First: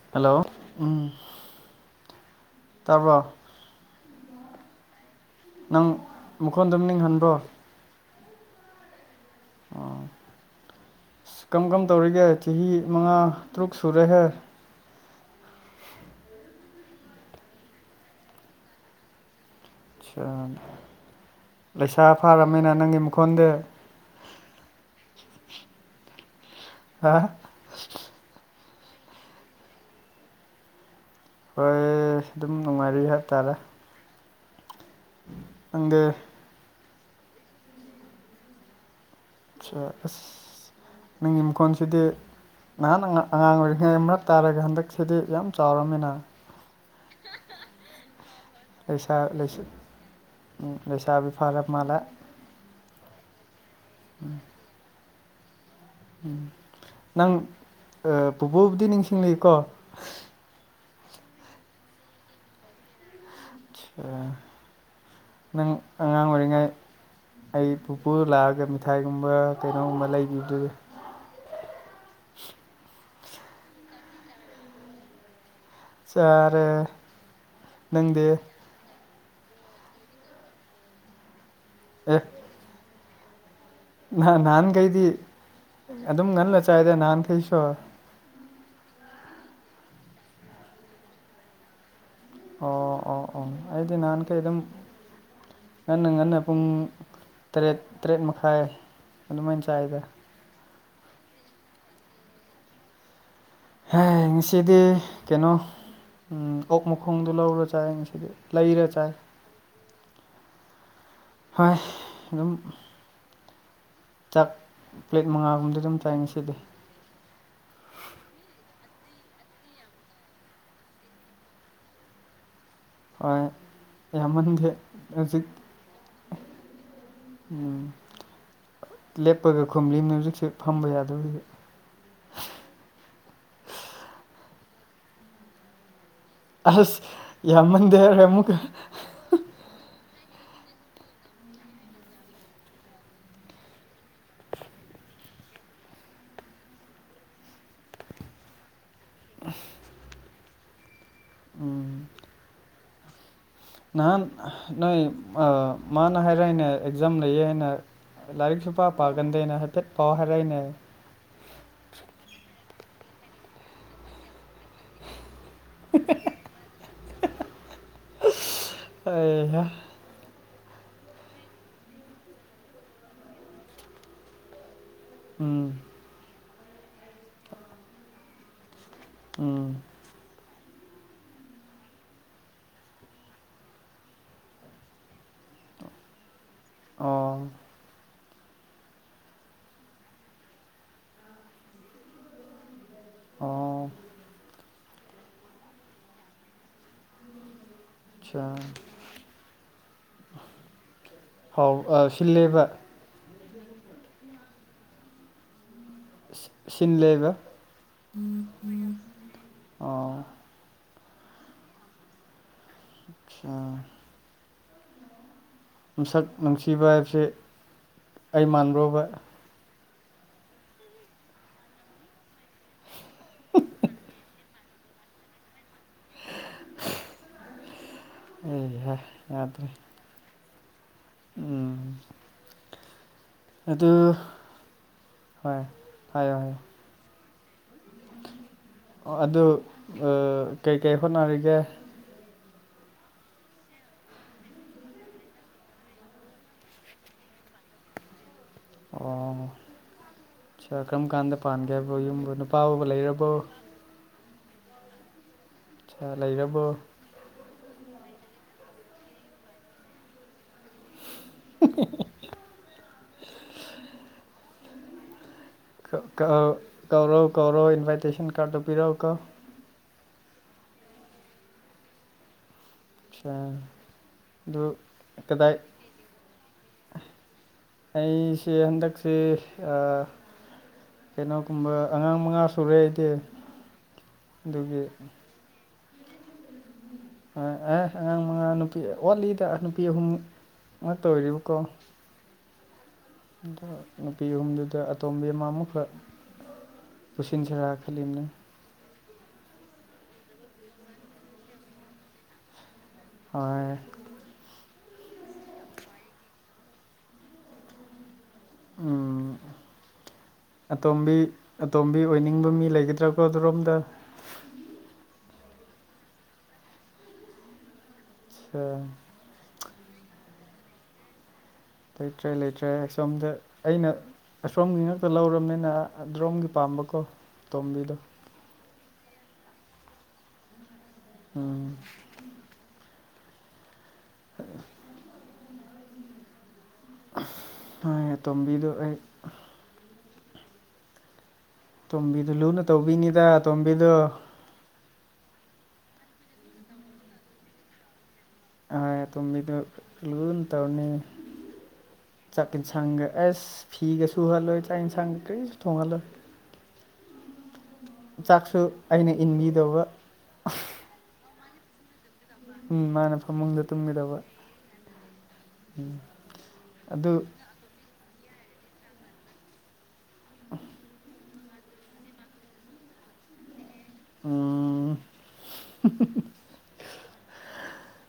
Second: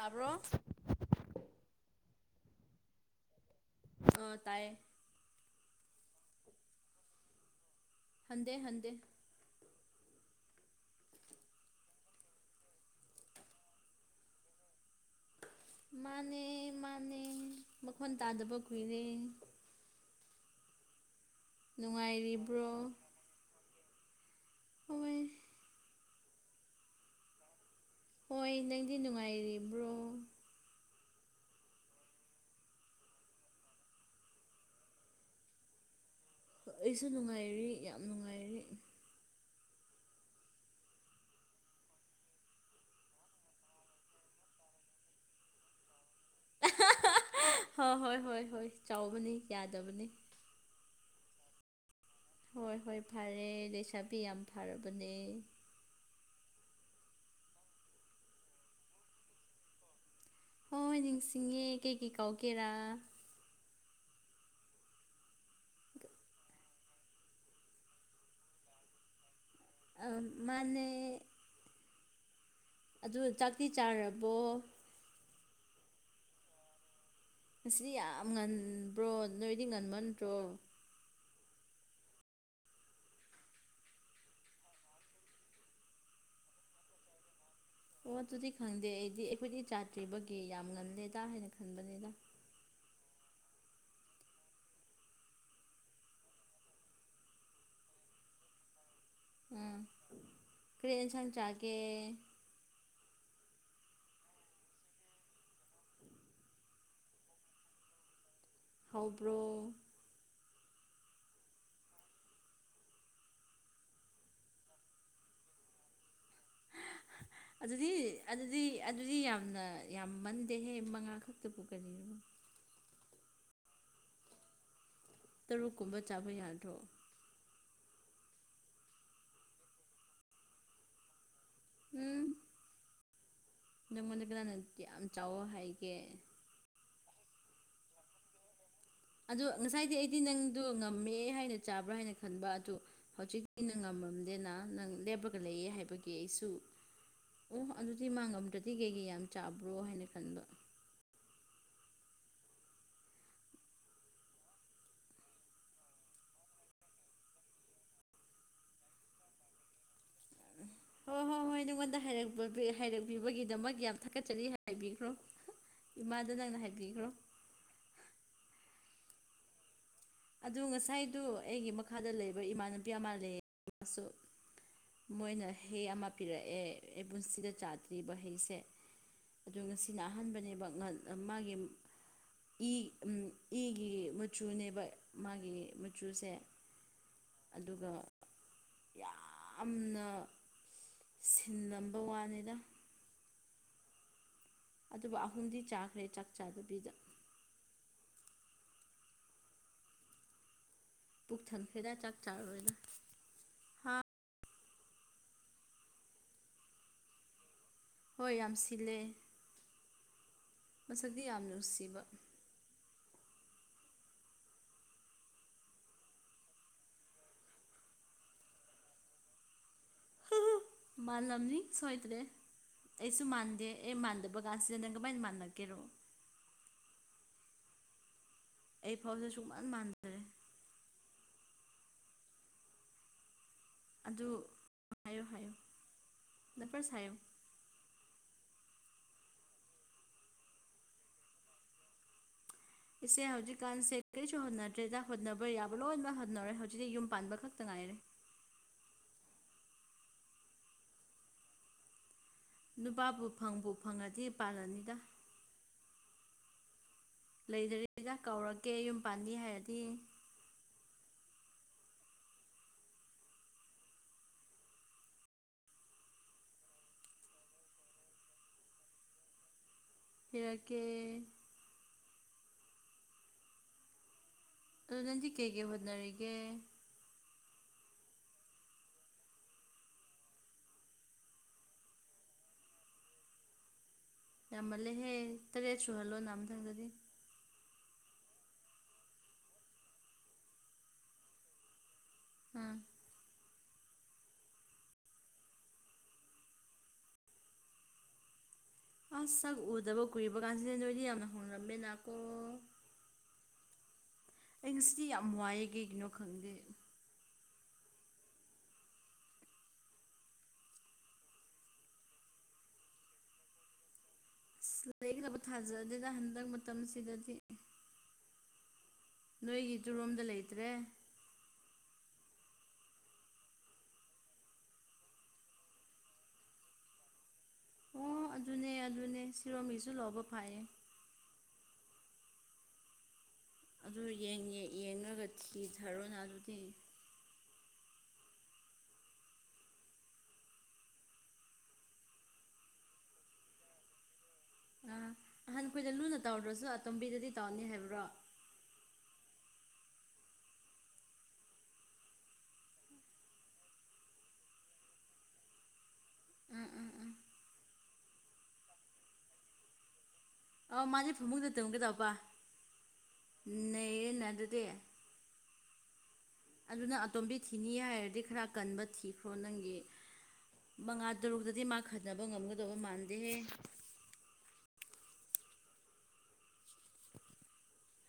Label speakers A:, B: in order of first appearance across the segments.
A: ꯇꯥꯕ꯭ꯔꯣ
B: ꯍꯦꯜꯂꯣ ꯎꯝ ꯇꯥꯔꯕ꯭ꯔꯣ
A: ꯑ ꯇꯥꯏꯌꯦ
B: ꯅꯪ ꯃꯈꯣꯟꯗꯨꯝ ꯅꯤꯡꯍꯟꯕ꯭ꯔꯣ
A: ꯍꯟꯗꯦ ꯍꯟꯗꯦ
B: ꯑꯣ ꯑ ꯀꯔꯝ ꯀꯝ ꯇꯧꯔꯤꯒꯦ ꯆꯍꯤ ꯃꯉꯥ ꯇꯔꯨꯛ ꯁꯨꯔꯦꯍꯦ
A: ꯃꯥꯅꯦ ꯃꯥꯅꯦ ꯃꯈꯣꯟ ꯇꯥꯗꯕ ꯀꯨꯏꯔꯦ
B: ꯑ ꯂꯩꯁꯥ
A: ꯅꯨꯡꯉꯥꯏꯔꯤꯕ꯭ꯔꯣ
B: ꯐꯥꯔꯕꯝꯅꯤꯅ ꯅꯪꯒꯤ ꯃꯈꯣꯟꯗ
A: ꯍꯣꯏ
B: ꯍꯥꯥ
A: ꯍꯣꯏ ꯅꯪꯗꯤ ꯅꯨꯡꯉꯥꯏꯔꯤꯕ꯭ꯔꯣ
B: ꯍꯣꯏ ꯑꯗꯨꯝ ꯅꯨꯡꯉꯥꯏꯔꯤ ꯍꯥꯏꯇꯥꯔꯦ ꯑꯪꯗ
A: ꯑꯩꯁꯨ ꯅꯨꯡꯉꯥꯏꯔꯤ ꯌꯥꯝ ꯅꯨꯡꯉꯥꯏꯔꯤ
B: ꯑꯆꯥ ꯑꯁ ꯅꯪꯒꯤ ꯃꯈꯣꯟꯁꯤꯗꯤ ꯅꯍꯥꯟ ꯑꯉꯥꯡ ꯑꯣꯏꯔꯤꯉꯩ ꯃꯔꯛ ꯇꯥꯔꯒ ꯍꯟꯗꯛꯁꯤꯗꯤ ꯌꯥꯝ ꯆꯥꯎꯔꯕꯝꯃꯤꯅ
A: ꯍꯣ ꯍꯣꯏ ꯍꯣꯏ ꯍꯣꯏ
B: ꯂꯩꯁꯥ
A: ꯆꯥꯎꯕꯅꯤ ꯌꯥꯗꯕꯅꯤ
B: ꯎꯝ ꯂꯩꯁꯥꯕꯤ ꯐꯔ ꯃꯥꯜꯂꯦ
A: ꯍꯣꯏ ꯍꯣꯏ ꯐꯔꯦ ꯂꯩꯁꯥꯕꯤ ꯌꯥꯝ ꯐꯔꯕꯅꯦ
B: ꯎꯝ ꯅꯪ ꯄꯨꯕꯣꯕꯨꯗꯤ ꯅꯤꯡꯁꯤꯡꯂꯤꯀꯣ
A: ꯍꯣꯏ ꯅꯤꯡꯁꯤꯡꯉꯦ ꯀꯩꯀꯩ ꯀꯥꯎꯒꯦꯔꯥ
B: ꯅꯪ ꯑꯉꯥꯡ ꯑꯣꯏꯔꯤꯉꯥꯏ ꯑꯩ ꯄꯨꯄꯨ ꯂꯥꯛꯑꯒ ꯃꯤꯊꯥꯏꯒꯨꯝꯕ ꯀꯩꯅꯣꯒꯨꯝꯕ
A: ꯑꯥ
B: ꯂꯩꯕꯤꯕꯗꯨꯗꯤ
A: ꯃꯥꯅꯦ
B: [inaudible]
A: ꯑꯗꯨ ꯆꯥꯛꯇꯤ ꯆꯥꯔꯕꯣ
B: ꯁꯥꯔ
A: ꯉꯁꯤꯗꯤ ꯌꯥꯝ ꯉꯟꯕ꯭ꯔꯣ ꯅꯣꯏꯗꯤ ꯉꯟꯃꯟꯗ꯭ꯔꯣ
B: ꯑ ꯅꯍꯥꯟ ꯅꯍꯥꯟꯈꯩꯗꯤ ꯑꯗꯨꯝ ꯉꯜꯂ ꯆꯥꯏꯗ ꯅꯍꯥꯟꯈꯩꯁꯨ
A: ꯑꯣ ꯑꯗꯨꯗꯤ ꯈꯪꯗꯦ ꯑꯩꯗꯤ ꯑꯩꯈꯣꯏꯗꯤ ꯆꯥꯇ꯭ꯔꯤꯕꯒꯤ ꯌꯥꯝ ꯉꯜꯂꯦꯗ ꯍꯥꯏꯅ ꯈꯟꯕꯅꯤꯗ
B: ꯑꯣ ꯑꯣ ꯑꯣ ꯑꯩꯗꯤ ꯅꯥꯟ ꯀꯩ ꯑꯗꯨꯝ ꯉꯟꯅ ꯉꯟꯅ ꯄꯨꯡ ꯇꯔꯦꯠ ꯇꯔꯦꯠ ꯃꯈꯥꯏ ꯑꯗꯨꯃꯥꯏꯅ
A: ꯎꯝ
B: ꯆꯥꯏꯗ
A: ꯀꯔꯤꯦꯟ ꯑꯦꯟꯁꯥꯡ ꯆꯥꯒꯦ
B: ꯍ ꯉꯁꯤꯗꯤ ꯀꯩꯅꯣ ꯑꯣꯛ ꯃꯈꯣꯡꯗꯣ ꯂꯧꯔꯣ ꯆꯥꯏ ꯉꯁꯤꯗꯤ ꯂꯩꯔ ꯆꯥꯏ
A: ꯈꯥꯎꯕ꯭ꯔꯣ
B: ꯍꯣꯏ ꯑꯗꯨꯝ ꯆꯥꯛ ꯄ꯭ꯂꯦꯠ ꯃꯉꯥꯒꯨꯝꯕꯗꯤ ꯑꯗꯨꯝ ꯆꯥꯏꯅꯤ ꯁꯤꯗꯤ
A: ꯑꯗꯨꯗꯤ ꯑꯗꯨꯗꯤ ꯑꯗꯨꯗꯤ ꯌꯥꯝꯅ ꯌꯥꯝꯃꯟꯗꯦꯍꯦ ꯃꯉꯥ ꯈꯛꯇꯕꯨ ꯀꯔꯤꯅꯣ
B: ꯍꯣꯏ ꯑꯌꯥꯝꯃꯟꯈꯦ
A: ꯇꯔꯨꯛ ꯀꯨꯝꯕ ꯆꯥꯕ ꯌꯥꯗ꯭ꯔꯣ
B: ꯎꯝ ꯂꯦꯞꯄꯒ ꯈꯣꯨꯝꯂꯤꯅ ꯍꯧꯖꯤꯛꯁꯦ ꯐꯝꯕ ꯌꯥꯗꯣꯏꯁꯦ
A: ꯎꯝ ꯅꯪꯉꯣꯟꯗ ꯀꯅꯥꯅ ꯌꯥꯝ ꯆꯥꯎꯋ ꯍꯥꯏꯒꯦ
B: ꯑꯁ ꯌꯥꯝꯃꯟꯗꯦꯔꯦ ꯑꯃꯨꯛꯀ
A: ꯑꯗꯣ ꯉꯁꯥꯏꯗꯤ ꯑꯩꯗꯤ ꯅꯪꯗꯣ ꯉꯝꯃꯦ ꯍꯥꯏꯅ ꯆꯥꯕ꯭ꯔꯥ ꯍꯥꯏꯅ ꯈꯟꯕ ꯑꯗꯨ ꯍꯧꯖꯤꯛꯇꯤ ꯅ ꯉꯝꯃꯝꯗꯦꯅ ꯅꯪ ꯂꯦꯞꯄꯒ ꯂꯩꯌꯦ ꯍꯥꯏꯕꯒꯤ ꯑꯩꯁꯨ ꯑꯣ ꯑꯗꯨꯗꯤ ꯃꯥꯡꯉꯝꯗ꯭ꯔꯗꯤ ꯀꯩꯀꯩ ꯌꯥꯝ ꯆꯥꯕ꯭ꯔꯣ ꯍꯥꯏꯅ ꯈꯟꯕ
B: ꯎꯝ ꯅꯍꯥꯟ ꯅꯣꯏ ꯃꯥꯅ ꯍꯥꯏꯔ ꯍꯥꯏꯅ ꯑꯦꯛꯖꯥꯝ ꯂꯩꯌꯦ ꯍꯥꯏꯅ ꯂꯥꯏꯔꯤꯛꯁꯨ ꯄꯥ ꯄꯥꯒꯟꯗꯦꯅꯦ ꯍꯥꯏꯐꯦꯠ ꯄꯥꯎ ꯍꯥꯏꯔꯛꯏꯅꯦ
A: ꯍꯣꯏ ꯍꯣꯏ ꯍꯣꯏ ꯅꯪꯉꯣꯟꯗ ꯍꯥꯏꯔꯄ ꯍꯥꯏꯔꯛꯄꯤꯕꯒꯤꯗꯃꯛ ꯌꯥꯝ ꯊꯥꯒꯠꯆꯔꯤ ꯍꯥꯏꯕꯤꯈ꯭ꯔꯣ ꯏꯃꯥꯗ ꯅꯪꯅ ꯍꯥꯏꯕꯤꯈ꯭ꯔꯣ
B: ꯑꯦ
A: ꯑꯗꯨ ꯉꯁꯥꯏꯗꯨ ꯑꯩꯒꯤ ꯃꯈꯥꯗ ꯂꯩꯕ ꯏꯃꯥꯟꯅꯄꯤ ꯑꯃ ꯂꯩꯁꯨ ꯃꯣꯏꯅ
B: ꯎꯝ
A: ꯍꯩ ꯑꯃ ꯄꯤꯔꯛꯑꯦ ꯑꯩ ꯄꯨꯟꯁꯤꯗ ꯆꯥꯗ꯭ꯔꯤꯕ ꯍꯩꯁꯦ ꯑ
B: ꯎꯝ
A: ꯉꯁꯤꯅ ꯑꯍꯥꯟꯕꯅꯦꯕ ꯉ ꯃꯥꯒꯤ ꯏ ꯏꯒꯤ ꯃꯆꯨꯅꯦꯕ ꯃꯥꯒꯤ ꯃꯆꯨꯁꯦ
B: ꯑꯣ
A: ꯑꯗꯨꯒ ꯌꯥꯝꯅ ꯁꯤꯟ ꯅꯝꯕ ꯋꯥꯟꯅꯤꯗ
B: ꯑ
A: ꯑꯗꯨꯕꯨ ꯑꯍꯨꯝꯗꯤ ꯆꯥꯈ꯭ꯔꯦ ꯆꯥꯛ ꯆꯥꯗꯕꯤꯗ
B: ꯑꯆꯥꯥ
A: ꯄꯨꯛ
B: ꯍꯥꯎ
A: ꯊꯟꯈ꯭ꯔꯦꯗ ꯆꯥꯛ
B: ꯁꯤꯜꯂꯦꯕ
A: ꯆꯥꯔꯔꯣꯏꯗ ꯍꯥ
B: ꯁꯤꯟꯂꯦꯕ
A: ꯍꯣꯏ ꯌꯥꯝ ꯁꯤꯜꯂꯦ
B: ꯑꯣ
A: ꯃꯁꯗꯤ ꯌꯥꯝ ꯅꯨꯡꯁꯤꯕ
B: ꯑꯆꯥ ꯃꯤꯁꯛ ꯅꯨꯡꯁꯤꯕ ꯍꯥꯏꯕꯁꯦ ꯑꯩ ꯃꯥꯟꯕꯨꯕ
A: ꯃꯥꯟꯂꯝꯂꯝꯅꯤ ꯁꯣꯏꯗ꯭ꯔꯦ ꯑꯩꯁꯨ ꯃꯥꯟꯗꯦ ꯑꯩ ꯃꯥꯟꯗꯕ ꯀꯥꯟꯁꯤꯗ ꯅꯪ ꯀꯃꯥꯏꯅ ꯃꯥꯟꯅꯀꯦꯔꯣ
B: ꯑꯩꯍꯥ
A: ꯑꯩ ꯐꯥꯎꯗꯦ ꯁꯨꯡꯃꯥꯟ
B: ꯌꯥꯗ꯭ꯔꯦ
A: ꯃꯥꯟꯖꯔꯦ
B: ꯎꯝ
A: ꯑꯗꯨ ꯍꯥꯏꯌꯣ ꯍꯥꯏꯌꯨ
B: ꯍꯣꯏ ꯍꯥꯏꯌꯣ ꯍꯥꯏꯌꯣ
A: ꯗ ꯄ꯭ꯔꯁ ꯍꯥꯏꯌꯣ
B: ꯑꯗꯨ ꯀꯩꯀꯩ ꯍꯣꯠꯅꯔꯤꯒꯦ
A: ꯏꯆꯦ ꯍꯧꯖꯤꯛꯀꯥꯟꯁꯦ ꯀꯔꯤꯁꯨ ꯍꯣꯠꯅꯗ꯭ꯔꯦꯗ ꯍꯣꯠꯅꯕ ꯌꯥꯕ ꯂꯣꯏꯃꯛ ꯍꯣꯠꯅꯔꯦ ꯍꯧꯖꯤꯛꯇꯤ ꯌꯨꯝ ꯄꯥꯟꯕ ꯈꯛꯇ ꯉꯥꯏꯔꯦ
B: ꯑꯣ ꯀꯔꯝ ꯀꯥꯟꯗ ꯄꯥꯟꯒꯦ ꯍꯥꯏꯕ ꯌꯨꯝ
A: ꯅꯨꯄꯥꯕꯨ ꯐꯪꯕꯨ ꯐꯪꯉꯗꯤ ꯄꯥꯜꯂꯅꯤꯗ
B: ꯑ ꯂꯩꯔꯕꯣ
A: ꯂꯩꯗꯔꯤꯗ ꯀꯧꯔꯀꯦ ꯌꯨꯝ ꯄꯥꯟꯕꯤ ꯍꯥꯏꯔꯗꯤ
B: ꯑꯣ ꯀꯧꯔꯣ ꯀꯧꯔꯣ ꯏꯟꯚꯥꯏꯇꯦꯁꯟ ꯀꯥꯔꯗꯗꯨ ꯄꯤꯔꯛꯣ ꯀꯧ
A: ꯈꯔꯀꯦ
B: ꯑꯆꯥ
A: ꯑꯣ ꯅꯪꯗꯤ ꯀꯩꯀꯩ ꯍꯣꯠꯅꯔꯤꯒꯦ
B: ꯑꯩꯁꯦ ꯍꯟꯗꯛꯁꯦ ꯀꯩꯅꯣꯒꯨꯝꯕ ꯑꯉꯥꯡ ꯃꯉꯥ ꯁꯨꯔꯦꯗꯤ
A: ꯌꯥꯝꯃꯜꯂꯦꯍꯦ ꯇꯔꯦꯠ ꯁꯨꯍꯜꯂꯣ ꯅꯍꯝꯊꯪꯗꯗꯤ
B: ꯑ ꯑꯦ ꯑꯉꯥꯡ ꯃꯉꯥ ꯅꯨꯄꯤ ꯑꯣꯠꯂꯤꯗ ꯅꯨꯄꯤ ꯑꯍꯨꯝ ꯑ ꯇ ꯑꯣꯏꯔꯤꯕꯀꯣ
A: ꯎꯝ
B: ꯑꯗ ꯅꯨꯄꯤ ꯑꯍꯨꯝꯗꯨꯗ ꯑꯇꯣꯝꯕꯤ ꯑꯃ ꯑꯃꯨꯛꯈꯛ ꯄꯨꯁꯤꯟꯁꯤꯔꯥ ꯈꯅ
A: ꯑꯁ ꯁꯛ ꯎꯗꯕ ꯀꯨꯏꯔꯤꯕ ꯀꯥꯟꯁꯤꯗ ꯅꯣꯏꯗꯤ ꯌꯥꯝꯅ ꯍꯣꯡꯅꯔꯝꯃꯦꯅꯀꯣ
B: ꯍ
A: ꯑꯩ ꯉꯁꯤꯗꯤ ꯌꯥꯝ ꯋꯥꯏꯑ ꯀꯩꯒꯤꯅꯣ ꯈꯪꯗꯦ
B: ꯎ ꯑꯇꯣꯝꯕꯤ ꯑꯇꯣꯝꯕꯤ ꯑꯣꯏꯅꯤꯡꯕ ꯃꯤ ꯂꯩꯒꯗ꯭ꯔꯥꯀꯣ ꯑꯗꯨꯔꯣꯝꯗ
A: ꯂꯩꯒꯗꯕ ꯊꯥꯖ ꯑꯗꯨꯗ ꯍꯟꯗꯛ ꯃꯇꯝꯁꯤꯗꯗꯤ
B: ꯑ
A: ꯅꯣꯏꯒꯤ ꯇꯨꯔꯣꯝꯗ ꯂꯩꯇ꯭ꯔꯦ
B: ꯂꯩꯇ꯭ꯔꯦ ꯂꯩꯇ꯭ꯔꯦ ꯁꯣꯝꯗ ꯑꯩꯅ ꯑꯁꯣꯝꯒꯤ ꯉꯥꯛꯛꯇ ꯂꯧꯔꯕꯅꯤꯅ ꯑ꯭ꯔꯣꯝꯒꯤ ꯄꯥꯝꯕꯀꯣ ꯇꯣꯝꯕꯤꯗꯣ
A: ꯑꯣ ꯑꯗꯨꯅꯦ ꯑꯗꯨꯅꯦ ꯁꯤꯔꯣꯒꯤꯁꯨ ꯂꯧꯕ ꯐꯥꯏꯌꯦ
B: ꯎꯝ
A: ꯑꯗꯨ ꯌꯦꯡꯉꯒ ꯊꯤꯊꯔꯣꯅ ꯑꯗꯨꯗꯤ
B: ꯍꯣꯏ ꯇꯣꯝꯕꯤꯗꯨꯣ ꯑꯩ ꯇꯣꯝꯕꯤꯗꯨ ꯂꯨꯅ ꯇꯧꯕꯤꯅꯤꯤꯗ ꯇꯣꯝꯕꯤꯗꯣ
A: ꯑ ꯑꯍꯟ ꯑꯩꯈꯣꯏꯗ ꯂꯨꯅ ꯇꯧꯗ꯭ꯔꯁꯨ ꯑꯇꯣꯝꯕꯤꯗꯗꯤ ꯇꯧꯔꯅꯤ ꯍꯥꯏꯕ꯭ꯔꯣ
B: ꯇꯣꯃꯤꯗ ꯂ ꯇꯧꯅꯤ ꯆꯥꯛ ꯌꯦꯟꯁꯥꯡꯒ ꯑꯦꯁ ꯐꯤꯒ ꯁꯨꯍꯜꯂꯣꯏ ꯆꯥꯛ ꯌꯦꯟꯁꯥꯡꯒ ꯀꯔꯤꯁꯨ ꯊꯣꯡꯍꯜꯂꯣꯏ
A: ꯎꯝ ꯎꯝ
B: ꯆꯥꯛꯁꯨ ꯑꯩꯅ ꯏꯟꯕꯤꯗꯧꯕ
A: ꯑ ꯃꯥꯁꯦ ꯐꯃꯨꯗ ꯇꯝꯒꯦ ꯇꯧꯕ
B: ꯎ ꯃꯥꯅ ꯐꯃꯨꯡꯗ ꯇꯨꯝꯒꯗꯕ
A: ꯗꯦ ꯑꯗꯨꯅ
B: ꯑꯗꯨ
A: ꯑꯇꯣꯝꯕꯤ ꯊꯤꯅꯤ ꯍꯥꯏꯔꯗꯤ ꯈꯔ ꯀꯟꯕ ꯊꯤꯈ꯭ꯔꯣ ꯅꯪꯒꯤ ꯃꯉꯥ ꯇꯔꯨꯛꯇꯗꯤ ꯃꯥ ꯈꯟꯅꯕ ꯉꯝꯒꯗꯕ ꯃꯥꯟꯗꯦꯍꯦ
B: ꯎꯝ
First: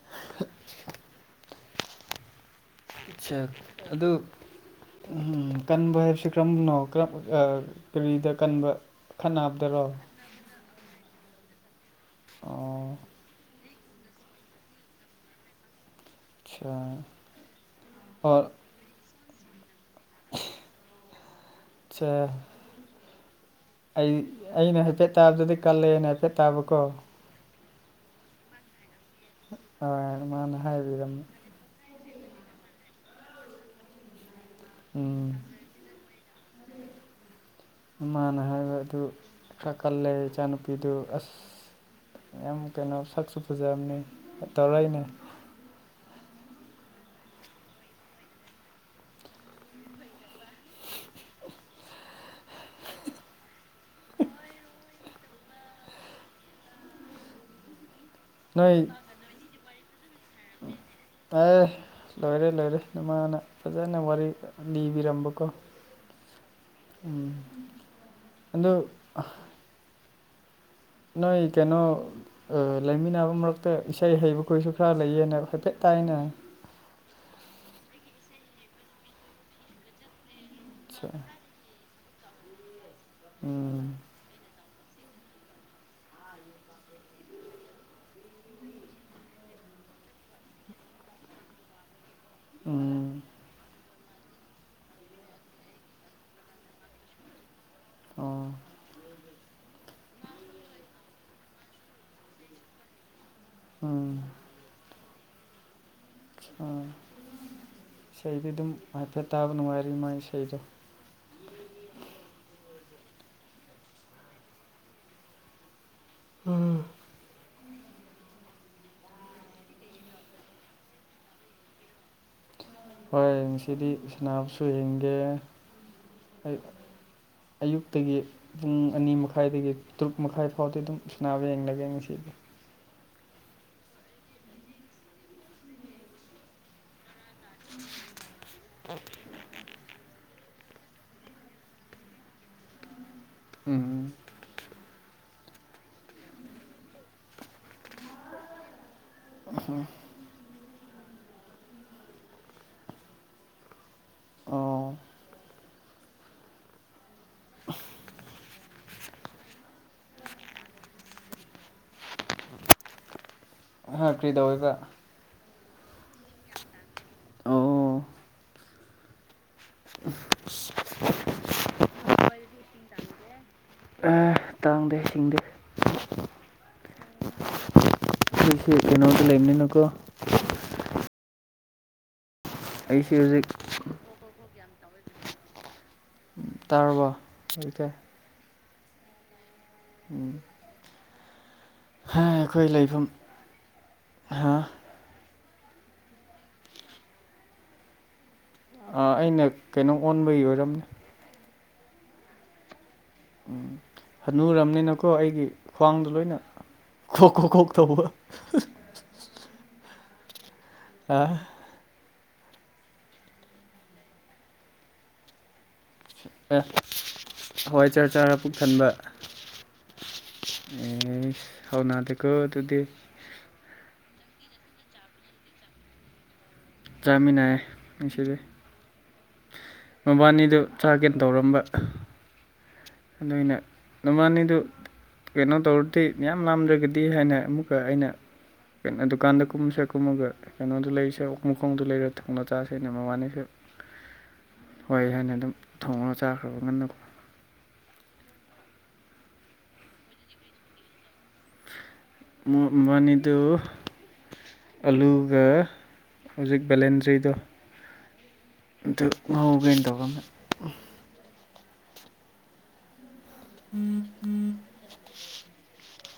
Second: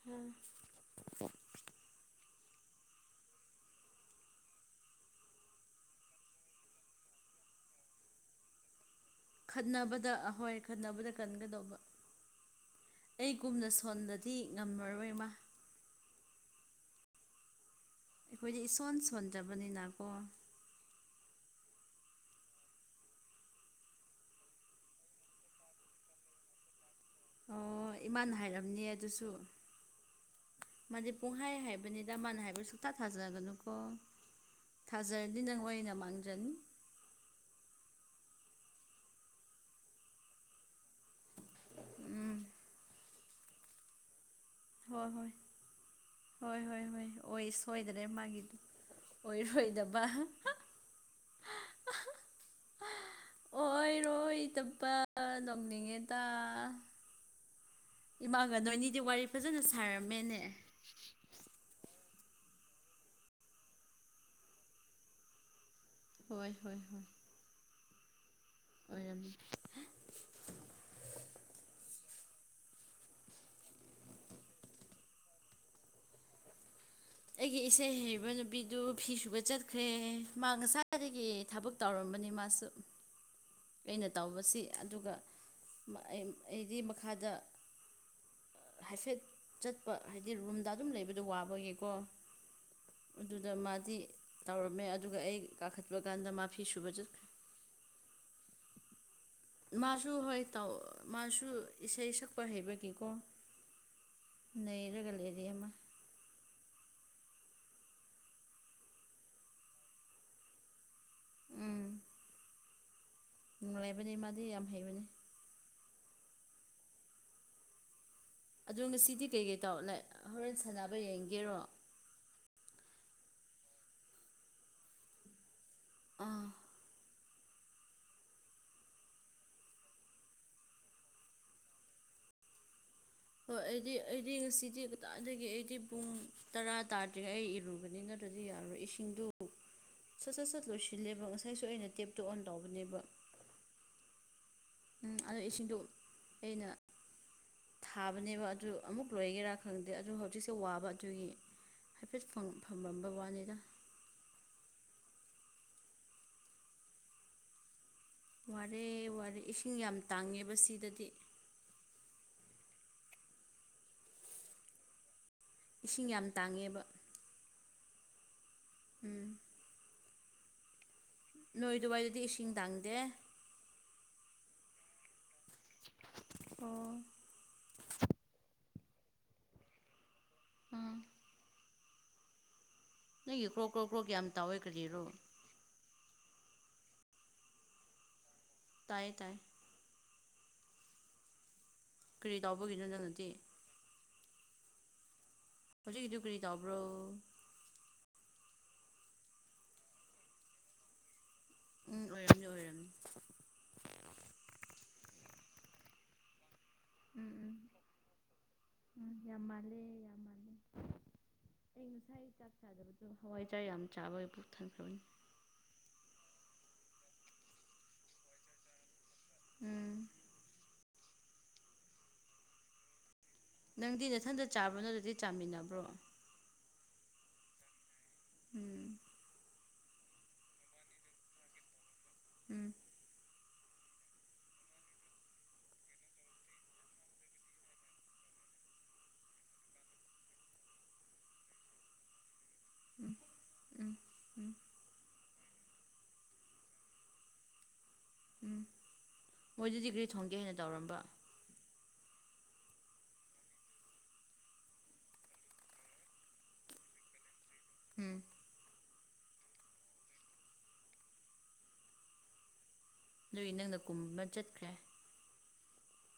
A: ꯎꯝ
B: ꯑꯆꯥ ꯑ ꯎ ꯀꯟꯕ ꯍꯥꯏꯕꯁꯤ ꯀꯔꯝꯕꯅꯣ ꯀꯔꯝ ꯀꯔꯤꯗ ꯀꯟꯕ ꯈꯠ ꯅꯥꯕꯗꯔꯣ
A: ꯈꯠꯅꯕꯗ ꯑꯍꯣꯏ ꯈꯠꯅꯕꯗ ꯀꯟꯒꯗꯧꯕ
B: ꯑꯣ
A: ꯑꯩꯒꯨꯝꯅ ꯁꯣꯟꯕꯗꯤ ꯉꯝꯃꯔꯣꯏ ꯏꯃꯥ
B: ꯑꯥ
A: ꯑꯩꯈꯣꯏꯗꯤ ꯏꯁꯣꯟ ꯁꯣꯟꯗꯕꯅꯤꯅꯀꯣ
B: ꯑꯆꯥ ꯑꯩ ꯑꯩꯅ ꯍꯥꯏꯐꯦꯠ ꯇꯥꯕꯗꯗꯤ ꯀꯜꯂꯦꯅ ꯍꯥꯏꯐꯦꯠ ꯇꯥꯕꯀꯣ
A: ꯑꯣ ꯏꯃꯥꯅ ꯍꯥꯏꯔꯝꯅꯦ ꯑꯗꯨꯁꯨ
B: ꯍꯣꯏ ꯃꯥꯅ
A: ꯃꯥꯗꯤ
B: ꯍꯥꯏꯕꯤꯔꯝꯃꯤ
A: ꯄꯨꯡꯍꯥꯏ ꯍꯥꯏꯕꯅꯤꯗꯃꯅ ꯍꯥꯏꯕꯁꯨ ꯐꯇꯥ ꯊꯥꯖꯒꯅꯨꯀꯣ
B: ꯎꯝ
A: ꯊꯥꯖꯔꯗꯤ ꯅꯪ ꯑꯣꯏꯅ ꯃꯥꯡꯖꯅꯤ
B: ꯏꯃꯥꯅ ꯍꯥꯏꯕ ꯑꯗꯨ ꯈꯔ ꯀꯜꯂꯦ ꯏꯆꯥꯅꯨꯄꯥ ꯐꯤꯗꯨ ꯑꯁ
A: ꯎꯝ
B: ꯌꯥꯝ ꯀꯩꯅꯣ ꯁꯛꯁꯨ ꯐꯖꯕꯅꯤ ꯇꯧꯔꯛꯏꯅꯦ
A: ꯍꯣꯏ ꯍꯣꯏ ꯍꯣꯏ ꯍꯣꯏ ꯍꯣꯏ ꯁꯣꯏꯗ꯭ꯔꯦ ꯃꯥꯒꯤꯗꯤ ꯑꯣꯏꯔꯣꯏꯗꯕ
B: [inaudible]
A: ꯑꯣꯏꯔꯣꯏ ꯇꯞꯄ ꯅꯧꯅꯤꯡꯉꯦ ꯇ ꯏꯃꯥꯟꯒ ꯅꯣꯏ ꯑꯅꯤꯗꯤ ꯋꯥꯔꯤ ꯐꯖꯅ ꯁꯥꯔꯝꯃꯦꯅꯦ
B: ꯑ ꯂꯣꯏꯔꯦ ꯂꯣꯏꯔꯦ ꯑꯗꯨ ꯃꯥꯅ ꯐꯖꯅ ꯋꯥꯔꯤ ꯂꯤꯕꯤꯔꯝꯕꯀꯣ
A: ꯍꯣꯏ ꯍꯣꯏ ꯍꯣꯏ
B: ꯑꯗꯣ ꯅꯣꯏ ꯀꯩꯅꯣ ꯑꯥ ꯂꯩꯃꯤꯟꯅꯕ ꯃꯔꯛꯇ ꯏꯁꯩ ꯍꯩꯕꯈꯣꯏꯁꯨ ꯈꯔ ꯂꯩꯌꯦꯅ ꯍꯥꯏꯐꯦꯠ ꯇꯥꯏꯅ
A: ꯑꯩꯒꯤ ꯏꯁꯩ ꯍꯩꯕ ꯅꯨꯄꯤꯗꯨ ꯐꯤ ꯁꯨꯕ ꯆꯠꯈ꯭ꯔꯦ ꯃꯥ
B: ꯁ
A: ꯉꯁꯥꯏꯗꯒꯤ ꯊꯕꯛ ꯇꯧꯔꯝꯕꯅꯤ ꯃꯥꯁꯨ
B: ꯎꯝ
A: ꯑꯩꯅ ꯇꯧꯕꯁꯤ ꯑꯗꯨꯒ ꯃ ꯑ ꯑꯩꯗꯤ ꯃꯈꯥꯗ ꯍꯥꯏꯐꯦꯠ ꯆꯠꯄ ꯍꯥꯏꯗꯤ ꯔꯨꯝꯗ ꯑꯗꯨꯝ ꯂꯩꯕꯗꯣ ꯋꯥꯕꯒꯤꯀꯣ
B: ꯎꯝ
A: ꯑꯗꯨꯗ ꯃꯥꯗꯤ ꯇꯧꯔꯝꯃꯦ ꯑꯗꯨꯒ ꯑꯩ ꯀꯥꯈꯠꯄ ꯀꯥꯟꯗ ꯃꯥ ꯐꯤ ꯁꯨꯕ ꯆꯠꯈ꯭ꯔ‌ꯦ
B: ꯑꯣ
A: ꯃꯥꯁꯨ ꯍꯣꯏ ꯇꯧ ꯃꯥꯁꯨ ꯏꯁꯩ ꯁꯛꯄ ꯍꯩꯕꯒꯤꯀꯣ
B: ꯎꯝ
A: ꯅꯩꯔꯒ ꯂꯩꯔꯤ ꯑꯃ
B: ꯑ ꯏꯁꯩꯗꯤ ꯑꯗꯨꯝ ꯍꯥꯏꯐꯦꯠ ꯇꯥꯕ ꯅꯨꯡꯉꯥꯏꯔꯤ ꯃꯥꯒꯤ ꯏꯁꯩꯗꯣ
A: ꯎꯝ ꯅꯨꯡꯉꯥꯏꯕꯅꯦ ꯃꯥꯗꯤ ꯌꯥꯝ ꯍꯩꯕꯅꯤ
B: ꯎꯝ
A: ꯑꯗꯣ ꯉꯁꯤꯗꯤ ꯀꯩꯀꯩ ꯇꯧꯔꯣꯅꯦ ꯍꯣꯔꯦꯟ ꯁꯥꯟꯅꯕ ꯌꯦꯡꯒꯦꯔꯣ
B: ꯍꯣꯏ ꯉꯁꯤꯗꯤ ꯁꯥꯟꯅꯕꯁꯨ ꯌꯦꯡꯒꯦ
A: ꯑꯥ
B: ꯑꯩ ꯑꯌꯨꯛꯇꯒꯤ ꯄꯨꯡ ꯑꯅꯤ ꯃꯈꯥꯏꯗꯒꯤ ꯇꯔꯨꯛ ꯃꯈꯥꯏ ꯐꯥꯎꯗꯤ ꯑꯗꯨꯝ ꯁꯥꯅꯕ ꯌꯦꯡꯂꯒꯦ ꯉꯁꯤꯗꯤ
A: ꯍꯣꯏ ꯑꯩꯗꯤ ꯑꯩꯗꯤ ꯉꯁꯤꯗꯤ ꯀꯗꯥꯗꯒꯤ ꯑꯩꯗꯤ ꯄꯨꯡ ꯇꯔꯥ ꯇꯥꯗ꯭ꯔꯤꯉꯩ ꯑꯩ ꯏꯔꯨꯕꯅꯤꯅ ꯑꯗꯨꯗꯤ ꯌꯥꯔꯣꯏ ꯏꯁꯤꯡꯗꯨ ꯁꯠ ꯁꯠ ꯁꯠ ꯂꯣꯏꯁꯤꯜꯂꯦꯕ ꯉꯁꯥꯏꯁꯨ ꯑꯩꯅ ꯇꯦꯞꯇꯣ ꯑꯣꯟ ꯇꯧꯕꯅꯦꯕ
B: ꯎꯝ
A: ꯎꯝ ꯑꯗꯨ ꯏꯁꯤꯡꯗ ꯑꯩꯅ ꯊꯥꯕꯅꯦꯕ ꯑꯗꯨ ꯑꯃꯨꯛ ꯂꯣꯏꯒꯦꯔꯥ ꯈꯪꯗꯦ ꯑꯗꯨ ꯍꯧꯖꯤꯛꯁꯦ ꯋꯥꯕ ꯑꯗꯨꯒꯤ ꯍꯥꯏꯐꯦꯠ ꯐꯝ ꯊꯃꯝꯕ ꯋꯥꯅꯤꯗ
B: ꯑꯣ
A: ꯋꯥꯔꯦ ꯋꯥꯔꯦ ꯏꯁꯤꯡ ꯌꯥꯝ ꯇꯥꯡꯉꯦꯕ ꯁꯤꯗꯗꯤ
B: ꯑꯩ ꯀ꯭ꯔꯤꯗꯧꯏꯕ
A: ꯏꯁꯤꯡ ꯌꯥꯝ ꯇꯥꯡꯉꯦꯕ
B: ꯑꯣ
A: ꯎꯝ ꯅꯣꯏ ꯑꯗꯨꯋꯥꯏꯗꯨꯗꯤ ꯏꯁꯤꯡ ꯇꯥꯡꯗꯦ
B: ꯇꯥꯡꯗ‌ꯦ ꯍꯤꯡꯗꯦ
A: ꯑꯣ
B: ꯅꯪꯁꯤ ꯀꯩꯅꯣꯗ ꯂꯩ ꯅꯤꯅꯀꯣ
A: ꯑꯝ
B: ꯑꯩꯁꯦ ꯍꯧꯖꯤꯛ
A: ꯅꯣꯏꯒꯤ ꯀ꯭ꯔꯣꯛ ꯀ꯭ꯔꯣꯛ ꯀ꯭ꯔꯣꯛ ꯌꯥꯝ ꯇꯥꯎꯋꯦ ꯀꯔꯤꯔꯣ
B: ꯇꯥꯔꯕ‌ꯣ ꯍꯧꯖꯤꯛꯇ‌ꯦ
A: ꯇꯥꯏꯌꯦ ꯇꯥꯏ
B: ꯎꯝ ꯍꯥ
A: ꯀꯔꯤ
B: ꯑꯩꯈꯣꯏ
A: ꯇꯥꯎꯕꯒꯤꯅꯣ
B: ꯂꯩꯐꯝ
A: ꯅꯪꯅꯗꯤ
B: ꯍꯥ
A: ꯍꯧꯖꯤꯛꯒꯤꯗꯨ ꯀꯔꯤ ꯇꯧꯕ꯭ꯔ‌ꯣ
B: ꯑꯥ ꯑꯩꯅ ꯀꯩꯅꯣ ꯑꯣꯟꯕꯒꯤ ꯑꯣꯏꯔꯝꯅꯤ
A: ꯎꯝ ꯑꯣꯏꯔꯝꯅꯤ ꯑꯣꯏꯔꯝꯅꯤ
B: ꯍꯅꯨꯔꯝꯅꯤꯅꯀꯣ ꯑꯩꯒꯤ ꯈ꯭ꯋꯥꯡꯗꯣ ꯂꯣꯏꯅ
A: ꯎꯝ
B: ꯈꯣꯛ ꯈꯣꯛ
A: ꯎꯝ
B: ꯈꯣꯛ ꯇꯧꯕ
A: ꯎꯝ ꯌꯥꯝ ꯃꯥꯜꯂꯦ ꯌꯥꯝ ꯃꯥꯜꯂꯦ
B: ꯑꯥ
A: ꯑꯩ ꯉꯁꯥꯏ ꯆꯥꯛ ꯆꯥꯗꯕꯗꯨ ꯍꯋꯥꯏꯖꯥꯔ ꯌꯥꯝ ꯆꯥꯕꯒꯤ ꯄꯨꯛ ꯊꯟꯈ꯭ꯔꯕꯅꯤ
B: ꯑꯦ ꯍꯋꯥꯏꯆꯥꯔ ꯆꯥꯔ ꯄꯨꯛ ꯊꯟꯕ
A: ꯎꯝ
B: ꯑꯦ ꯍꯥꯎꯅꯥꯗꯀꯣ ꯑꯗꯨꯗꯤ
A: ꯅꯪꯗꯤ ꯅꯊꯟꯗ ꯆꯥꯕ꯭‌ꯔꫭ ꯅꯗꯨꯗꯤ ꯆꯥꯃꯤꯟꯅꯕ꯭ꯔꯣ꯫
B: ꯆꯥꯃꯤꯟꯅꯌꯦ ꯉꯁꯤꯗꯤ
A: ꯎꯝ
B: ꯃꯕꯥꯅꯤꯗꯨ ꯆꯥꯒ‌ꯦ ꯇꯧꯔꯝꯕ
A: ꯎꯝ
B: ꯑꯗꯨ ꯑꯩꯅ ꯅꯕꯅꯤꯗꯨ ꯀꯩꯅꯣ ꯇꯧꯔꯗꯤ ꯃꯌꯥ ꯂꯥꯝꯗ꯭ꯔꯒꯗꯤ ꯍꯥꯏꯅ ꯑꯃꯨꯛꯀ ꯑꯩꯅ ꯀꯩꯅꯣ ꯗꯨꯀꯥꯟꯗ ꯀꯨꯝꯃꯁꯦ ꯀꯨꯝꯃꯒ ꯀꯩꯅꯣꯗꯨ ꯂꯩꯔꯤꯁꯦ ꯃꯈꯣꯡꯗꯨ ꯂꯩꯔ ꯊꯣꯡꯂꯥ ꯆꯁ‌ꯦꯅ ꯃꯕꯥꯅꯤꯁꯨ
A: ꯎꯝ ꯎꯝ
B: ꯍꯣꯏ ꯍꯥꯏꯅ ꯑꯗꯨꯝ ꯊꯣꯡꯉ ꯆꯥꯈ꯭ꯔꯕ ꯉꯟꯅꯀꯣ
A: ꯎꯝ ꯃꯣꯏꯗꯗꯤ ꯀ꯭ꯔꯤ ꯊꯣꯡꯒꯦ ꯍꯥꯏꯅ ꯇꯧꯔꯝꯕ
B: ꯃꯥ ꯃꯥꯅꯤꯗꯨ ꯑꯂꯨꯒ ꯍꯧꯖꯤꯛ ꯕꯦꯂꯦꯟꯗ꯭ꯔꯤꯗꯣ
A: ꯎꯝ
B: ꯑꯗꯨ ꯉꯧꯒ‌ꯦꯅ ꯇꯧꯔꯝꯕꯅꯦ
A: ꯗꯨꯏ ꯅꯪꯅ ꯀꯨꯝꯕ ꯆꯠꯈ꯭ꯔꯦ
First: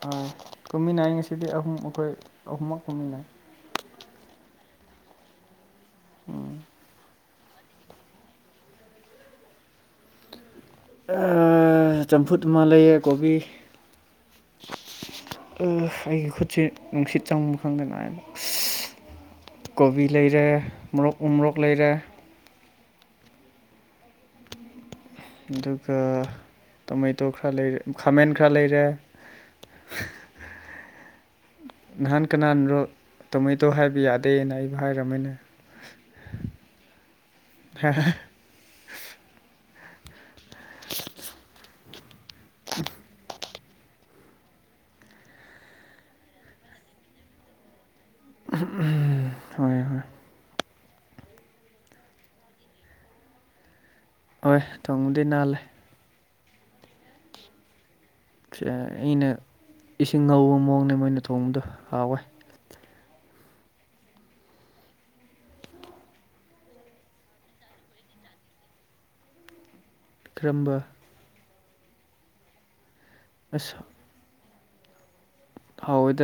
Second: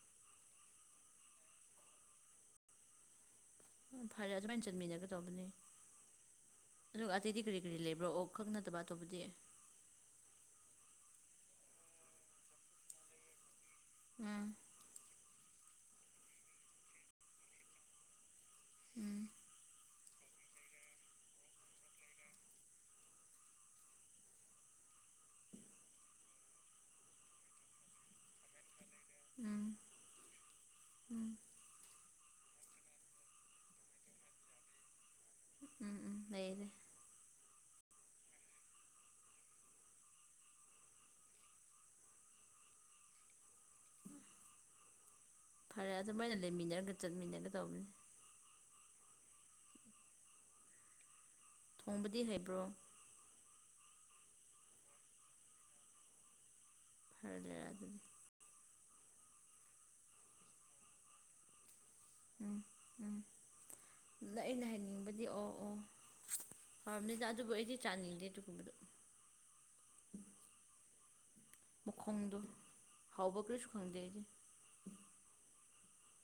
B: ꯑꯥ ꯀꯨꯝꯃꯤꯅꯩ ꯉꯁꯤꯗꯤ ꯑꯍꯨꯝ ꯑꯈꯣꯏ ꯑꯍꯨꯝꯃꯛ ꯀꯨꯝꯃꯤꯅꯩ
A: ꯎꯝ ꯐꯔꯦ ꯑꯗꯨꯃꯥꯏꯅ ꯆꯟꯃꯤꯟꯅꯒꯗꯧꯕꯅꯦ
B: ꯎꯝ
A: ꯑꯗꯨꯒ ꯑꯇꯩꯗꯤ ꯀꯔꯤ ꯀꯔꯤ ꯂꯩꯕ꯭ꯔꯣ ꯑꯣꯛ ꯈꯛ ꯅꯠꯇꯕ ꯑꯇꯣꯞꯄꯗꯤ
B: ꯑꯥ ꯆꯝꯐꯨꯠ ꯑꯃ ꯂꯩꯌꯦ ꯀꯣꯕꯤ
A: ꯎꯝ
B: ꯎꯝ ꯑꯩꯒꯤ ꯈꯨꯠꯁ‌ꯦ ꯅꯨꯡꯁꯤꯠ ꯆꯪꯕ ꯈꯪꯗ‌ꯦ ꯅꯥꯏꯌ‌ꯦ
A: ꯎꯝ
B: ꯀꯣꯕꯤ ꯂꯩꯔꯦ ꯃꯣꯔꯣꯛ ꯎꯃꫭꯔꯣꯛ ꯂꯩꯔꯦ ꯑꯗꯨꯒ ꯇꯣꯃꯦꯇꯣ ꯈꯔ ꯂꯩꯔꯦ ꯈꯥꯃꯦꯟ ꯈꯔ ꯂꯩꯔꯦ
A: ꯎꯝ ꯎꯝ
B: ꯅꯍꯥꯟ ꯀꯅꯥꯅꯔꯣ ꯇꯣꯃꯦꯇꯣ ꯍꯥꯏꯕ ꯌꯥꯗꯦꯅ ꯑꯩꯕꯨ ꯍꯥꯏꯔꯝꯃꯤꯅꯦ
A: ꯎꯝ ꯎꯝ ꯂꯩꯌ‌ꯦꯅꯦ
B: [unintelligible]
A: ꯐꯔꯦ ꯑꯗꯨꯃꯥꯏꯅ ꯂꯩꯃꯤꯟꯅꯔꯒ ꯆꯠꯃꯤꯟꯅꯒꯗꯧꯕꯅꯤ
B: [inaudible] ꯍꯣꯏ ꯍꯣꯏ
A: ꯊꯣꯡꯕꯗꯤ ꯍꯩꯕ꯭ꯔꯣ
B: ꯑꫭꯏ ꯊꯣꯡꯕꯗꯤ ꯅꯥꯜꯂꯦ
A: ꯐꯔꯦ ꯑꯗꯨꯗꯤ
B: ꯁ‌ꯦ ꯑꯩꯅ ꯏꯁꯤꯡ ꯉꯧꯕ ꯃꯑꯣꯡꯗ ꯃꯣꯏꯅ ꯊꯣꯡꯕꯗꯣ ꯍꯥꯎꯋꯦ
A: ꯎꯝ ꯎꯝ ꯑꯗꯨꯗ ꯑꯩꯅ ꯍꯥꯏꯅꯤꯡꯕꯗꯤ ꯑꯣ ꯑꯣ ꯍꯥꯎꯔꯝꯅꯤꯗ ꯑꯗꯨꯕꯨ ꯑꯩꯗꯤ ꯆꯥꯅꯤꯡꯗꯦ ꯑꯗꯨꯒꯨꯝꯕꯗꯣ
B: ꯀꯔꯝꯕ
A: ꯃꯈꯣꯡꯗꯣ ꯍꯥꯎꯕ ꯀꯔꯤꯁꯨ
B: ꯑꯁ
A: ꯈꯪꯗꯦ ꯑꯩꯗ‌ꯤ
B: ꯍꯥꯎꯑꯦꯗꯥ